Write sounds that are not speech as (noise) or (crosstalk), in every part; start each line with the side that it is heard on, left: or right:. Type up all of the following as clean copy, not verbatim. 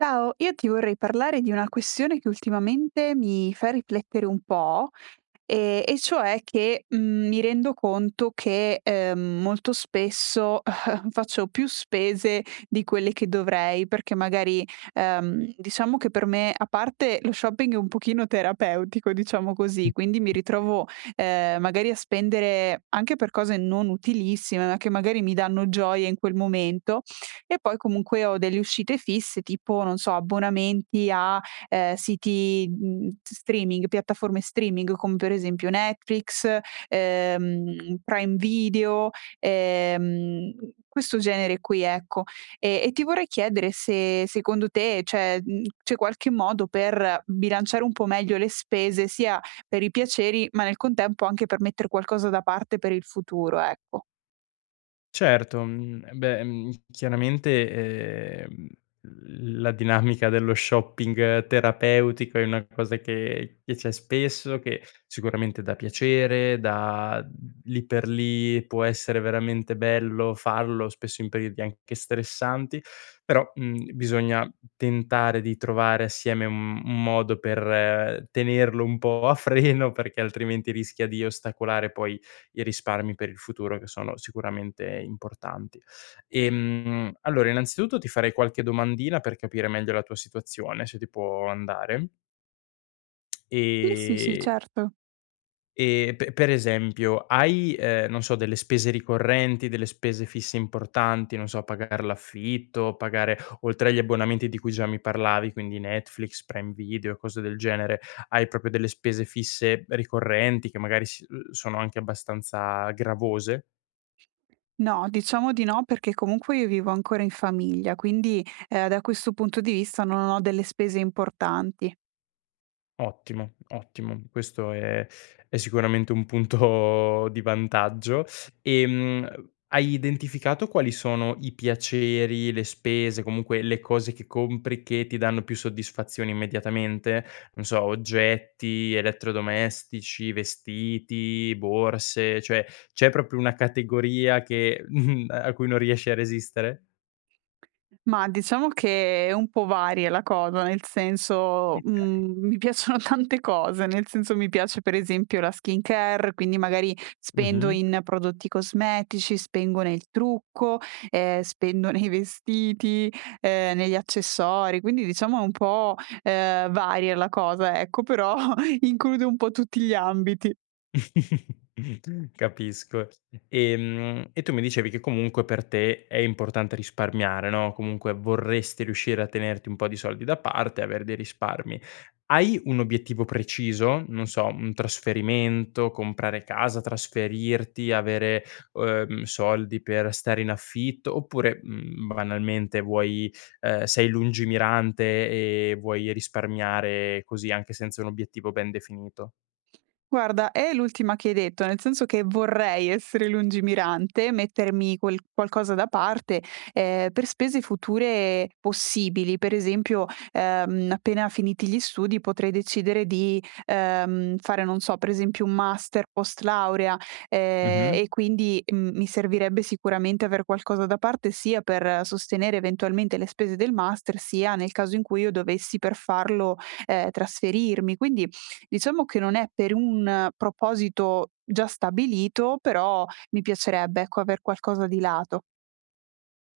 right: Ciao, io ti vorrei parlare di una questione che ultimamente mi fa riflettere un po'. E cioè che, mi rendo conto che, molto spesso (laughs) faccio più spese di quelle che dovrei, perché magari, diciamo che per me a parte lo shopping è un pochino terapeutico, diciamo così, quindi mi ritrovo, magari a spendere anche per cose non utilissime, ma che magari mi danno gioia in quel momento, e poi comunque ho delle uscite fisse, tipo, non so, abbonamenti a, siti, mhmm, s streaming, piattaforme streaming come per esempio Netflix, Prime Video, ehm, questo genere qui, ecco. E ti vorrei chiedere se secondo te c'è qualche modo per bilanciare un po' meglio le spese, sia per i piaceri, ma nel contempo anche per mettere qualcosa da parte per il futuro, ecco.
left: Certo, eh beh, chiaramente, l la dinamica dello shopping terapeutico è una cosa che c'è spesso, che sicuramente dà piacere, dà lì per lì può essere veramente bello farlo, spesso in periodi anche stressanti, però, bisogna tentare di trovare assieme un modo per tenerlo un po' a freno, perché altrimenti rischia di ostacolare poi i risparmi per il futuro che sono sicuramente importanti. Allora innanzitutto ti farei qualche domandina per capire meglio la tua situazione, se ti può andare.
right: Sì, sì, sì,
left: Ehm,
right: certo.
left: e pe per esempio hai, non so, delle spese ricorrenti, delle spese fisse importanti, non so, pagare l'affitto, pagare oltre agli abbonamenti di cui già mi parlavi, quindi Netflix, Prime Video e cose del genere, hai proprio delle spese fisse ricorrenti che magari s sono anche abbastanza gravose?
right: No, diciamo di no perché comunque io vivo ancora in famiglia, quindi, da questo punto di vista non ho delle spese importanti.
left: Ottimo, ottimo. Questo è sicuramente un punto (laughs) di vantaggio. Hai identificato quali sono i piaceri, le spese, comunque le cose che compri che ti danno più soddisfazione immediatamente? Non so, oggetti, elettrodomestici, vestiti, borse, cioè c'è proprio una categoria che (laughs) a cui non riesci a resistere?
right: Ma diciamo che è un po' varia la cosa, nel senso,
left: Okay.
right: mi piacciono (laughs) tante cose, nel senso mi piace per esempio la skincare, quindi magari spendo
left: Mh-mh.
right: in prodotti cosmetici, spengo nel trucco, spendo nei vestiti, negli accessori, quindi diciamo è un po', varia la cosa ecco, però (laughs) include un po' tutti gli ambiti.
left: (laughs) Capisco. E tu mi dicevi che comunque per te è importante risparmiare, no, comunque vorresti riuscire a tenerti un po' di soldi da parte, aver dei risparmi. Hai un obiettivo preciso? Non so, un trasferimento, comprare casa, trasferirti, avere, soldi per stare in affitto, oppure, banalmente vuoi sei lungimirante e vuoi risparmiare così anche senza un obiettivo ben definito?
right: Guarda, è l'ultima che hai detto, nel senso che vorrei essere lungimirante, mettermi quel qualcosa da parte, per spese future possibili. Per esempio, appena finiti gli studi potrei decidere di, fare, non so, per esempio un master post laurea,
left: Mh-mh.
right: e quindi, mi servirebbe sicuramente aver qualcosa da parte sia per sostenere eventualmente le spese del master, sia nel caso in cui io dovessi per farlo, trasferirmi. Diciamo che non è per un proposito già stabilito, però mi piacerebbe, ecco, aver qualcosa di lato.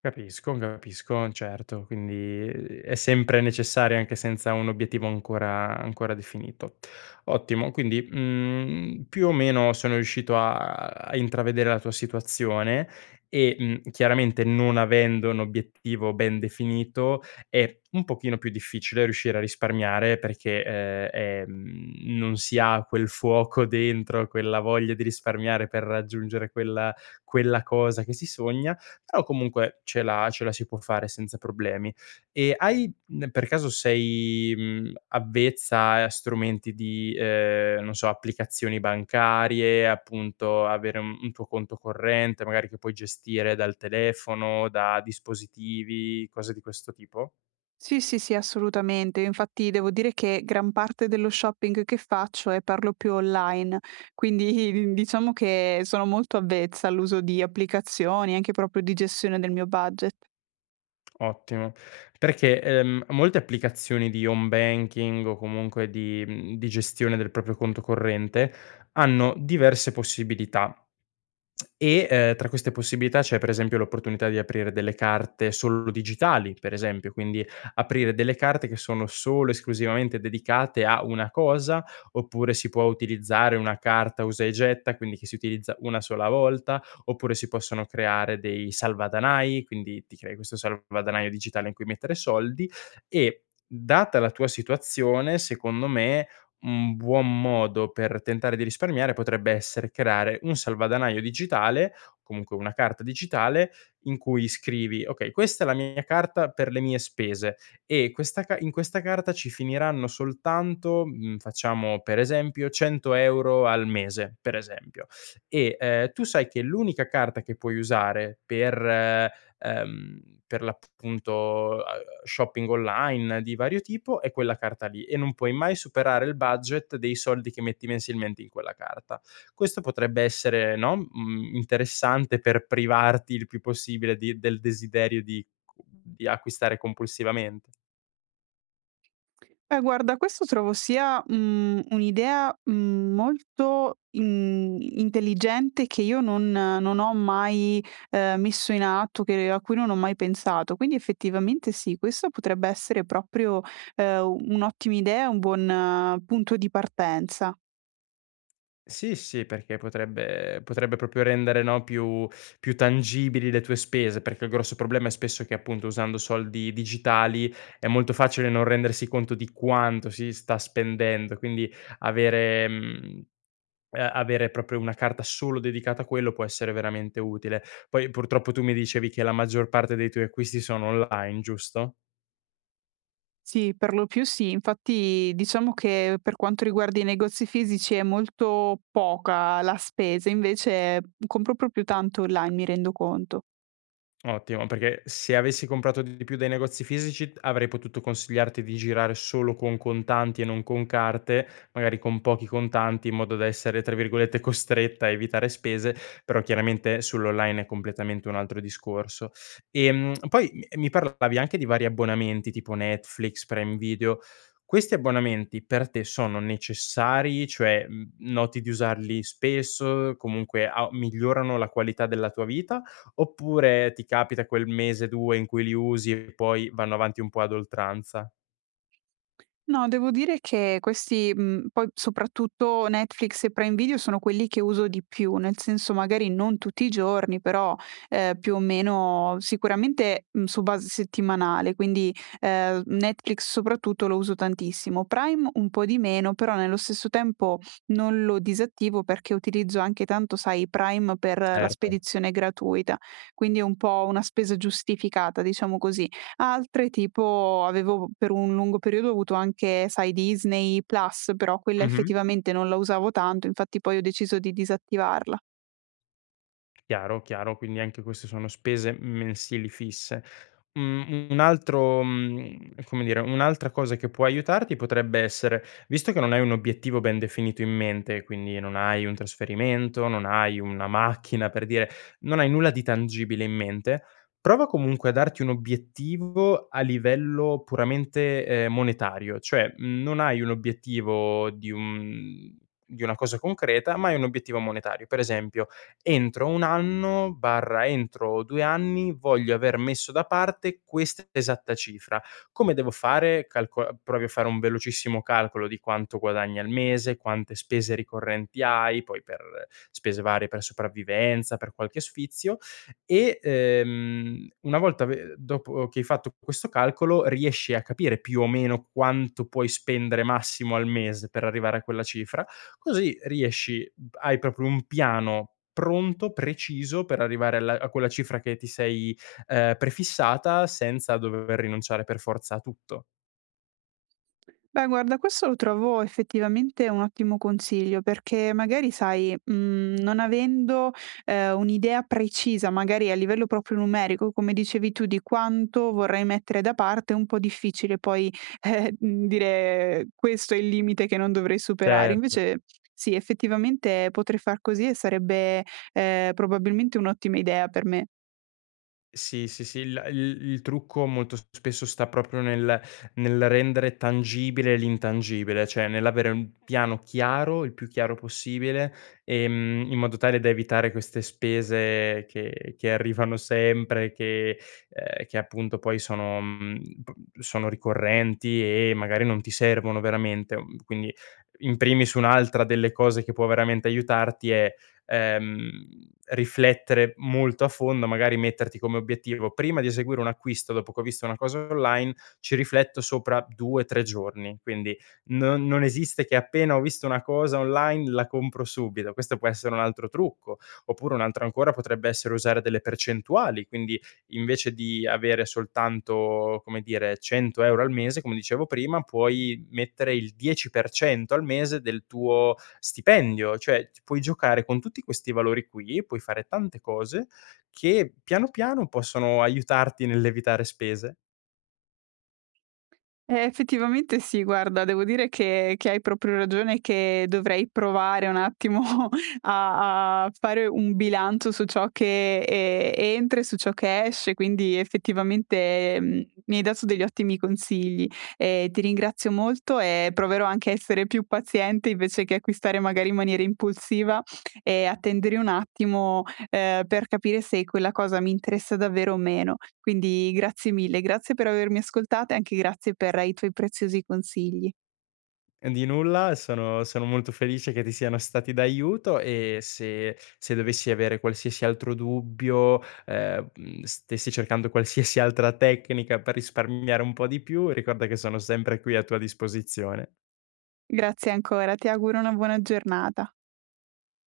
left: Capisco, capisco, certo, quindi è sempre necessario anche senza un obiettivo ancora definito. Ottimo, quindi più o meno sono riuscito a intravedere la tua situazione e chiaramente non avendo un obiettivo ben definito è un pochino più difficile riuscire a risparmiare perché non si ha quel fuoco dentro, quella voglia di risparmiare per raggiungere quella cosa che si sogna, però comunque ce la si può fare senza problemi. E per caso sei, avvezza a strumenti di, non so, applicazioni bancarie, appunto avere un tuo conto corrente, magari che puoi gestire dal telefono, da dispositivi, cose di questo tipo?
right: Sì, sì, sì, assolutamente. Infatti devo dire che gran parte dello shopping che faccio è per lo più online, quindi (laughs) diciamo che sono molto avvezza all'uso di applicazioni, anche proprio di gestione del mio budget.
left: Ottimo. Perché, molte applicazioni di home banking o comunque di gestione del proprio conto corrente hanno diverse possibilità. E, tra queste possibilità c'è per esempio l'opportunità di aprire delle carte solo digitali, per esempio, quindi aprire delle carte che sono solo esclusivamente dedicate a una cosa, oppure si può utilizzare una carta usa e getta, quindi che si utilizza una sola volta, oppure si possono creare dei salvadanai, quindi ti crei questo salvadanaio digitale in cui mettere soldi e, data la tua situazione, secondo me un buon modo per tentare di risparmiare potrebbe essere creare un salvadanaio digitale, comunque una carta digitale, in cui scrivi: "Okay, questa è la mia carta per le mie spese e questa ca in questa carta ci finiranno soltanto", facciamo per esempio, €100 al mese, per esempio. E, tu sai che l'unica carta che puoi usare per l'appunto, uhm, shopping online di vario tipo e quella carta lì, e non puoi mai superare il budget dei soldi che metti mensilmente in quella carta. Questo potrebbe essere, no, interessante per privarti il più possibile di del desiderio di acquistare compulsivamente.
right: Beh, guarda, questo trovo sia, un'idea, molto in intelligente che io non ho mai, messo in atto, che a cui non ho mai pensato. Quindi effettivamente sì, questa potrebbe essere proprio, un'ottima idea, un buon punto di partenza.
left: Sì, sì, perché potrebbe proprio rendere, no, più tangibili le tue spese, perché il grosso problema è spesso che appunto usando soldi digitali è molto facile non rendersi conto di quanto si sta spendendo, quindi avere mhmm, avere proprio una carta solo dedicata a quello può essere veramente utile. Poi purtroppo tu mi dicevi che la maggior parte dei tuoi acquisti sono online, giusto?
right: Sì, per lo più sì. Infatti diciamo che per quanto riguarda i negozi fisici è molto poca la spesa, invece compro proprio tanto online, mi rendo conto.
left: Ottimo, perché se avessi comprato di più dai negozi fisici avrei potuto consigliarti di girare solo con contanti e non con carte, magari con pochi contanti in modo da essere, tra virgolette, costretta a evitare spese, però chiaramente sull'online è completamente un altro discorso. Poi mi parlavi anche di vari abbonamenti tipo Netflix, Prime Video. Questi abbonamenti per te sono necessari? Cioè, noti di usarli spesso? Comunque, a migliorano la qualità della tua vita? Oppure ti capita quel mese, 2 in cui li usi e poi vanno avanti un po' ad oltranza.
right: No, devo dire che questi, poi soprattutto Netflix e Prime Video sono quelli che uso di più, nel senso magari non tutti i giorni, però, più o meno sicuramente, su base settimanale, quindi, Netflix soprattutto lo uso tantissimo. Prime un po' di meno, però nello stesso tempo non lo disattivo perché utilizzo anche tanto, sai, Prime per la
left: Certo.
right: spedizione gratuita, quindi è un po' una spesa giustificata, diciamo così. Altre tipo avevo per un lungo periodo ho avuto anche, sai, Disney Plus, però quella
left: Mh-mh.
right: effettivamente non la usavo tanto, infatti poi ho deciso di disattivarla.
left: Chiaro, chiaro, quindi anche queste sono spese mensili fisse. Come dire, un'altra cosa che può aiutarti potrebbe essere visto che non hai un obiettivo ben definito in mente, quindi non hai un trasferimento, non hai una macchina per dire, non hai nulla di tangibile in mente, prova comunque a darti un obiettivo a livello puramente, monetario, cioè, non hai un obiettivo di una cosa concreta, ma hai un obiettivo monetario. Per esempio entro 1 anno barra entro 2 anni voglio aver messo da parte questa esatta cifra. Come devo fare? Calco Provi a fare un velocissimo calcolo di quanto guadagni al mese, quante spese ricorrenti hai, poi per spese varie per sopravvivenza, per qualche sfizio e, una volta ve dopo che hai fatto questo calcolo riesci a capire più o meno quanto puoi spendere massimo al mese per arrivare a quella cifra, così riesci hai proprio un piano pronto, preciso per arrivare alla a quella cifra che ti sei, prefissata senza dover rinunciare per forza a tutto.
right: Beh, guarda, questo lo trovo effettivamente un ottimo consiglio perché magari, sai, non avendo, un'idea precisa, magari a livello proprio numerico, come dicevi tu, di quanto vorrei mettere da parte, è un po' difficile poi, dire: "Questo è il limite che non dovrei superare."
left: Certo.
right: Invece sì, effettivamente potrei far così e sarebbe, probabilmente un'ottima idea per me.
left: Sì, sì, sì, il trucco molto spesso sta proprio nel rendere tangibile l'intangibile, cioè nell'avere un piano chiaro, il più chiaro possibile, in modo tale da evitare queste spese che arrivano sempre, che appunto poi sono mhmm, p sono ricorrenti e magari non ti servono veramente. Mhmm, quindi in primis un'altra delle cose che può veramente aiutarti è ehm, riflettere molto a fondo, magari metterti come obiettivo: prima di eseguire un acquisto, dopo che ho visto una cosa online, ci rifletto sopra 2, 3 giorni. Quindi non esiste che appena ho visto una cosa online la compro subito. Questo può essere un altro trucco. Oppure un altro ancora potrebbe essere usare delle percentuali, quindi invece di avere soltanto, come dire, 100 € al mese, come dicevo prima, puoi mettere il 10% al mese del tuo stipendio, cioè ti puoi giocare con tutti questi valori qui, puoi fare tante cose che piano piano possono aiutarti nell'evitare spese.
right: Effettivamente sì, guarda, devo dire che hai proprio ragione, che dovrei provare un attimo (laughs) a fare un bilancio su ciò che, entra e su ciò che esce, quindi effettivamente, mi hai dato degli ottimi consigli. Ti ringrazio molto e proverò anche a essere più paziente invece che acquistare magari in maniera impulsiva e attendere un attimo per capire se quella cosa mi interessa davvero o meno. Quindi grazie mille, grazie per avermi ascoltata e anche grazie per i tuoi preziosi consigli.
left: Di nulla, sono molto felice che ti siano stati d'aiuto e se dovessi avere qualsiasi altro dubbio, stessi cercando qualsiasi altra tecnica per risparmiare un po' di più, ricorda che sono sempre qui a tua disposizione.
right: Grazie ancora, ti auguro una buona giornata.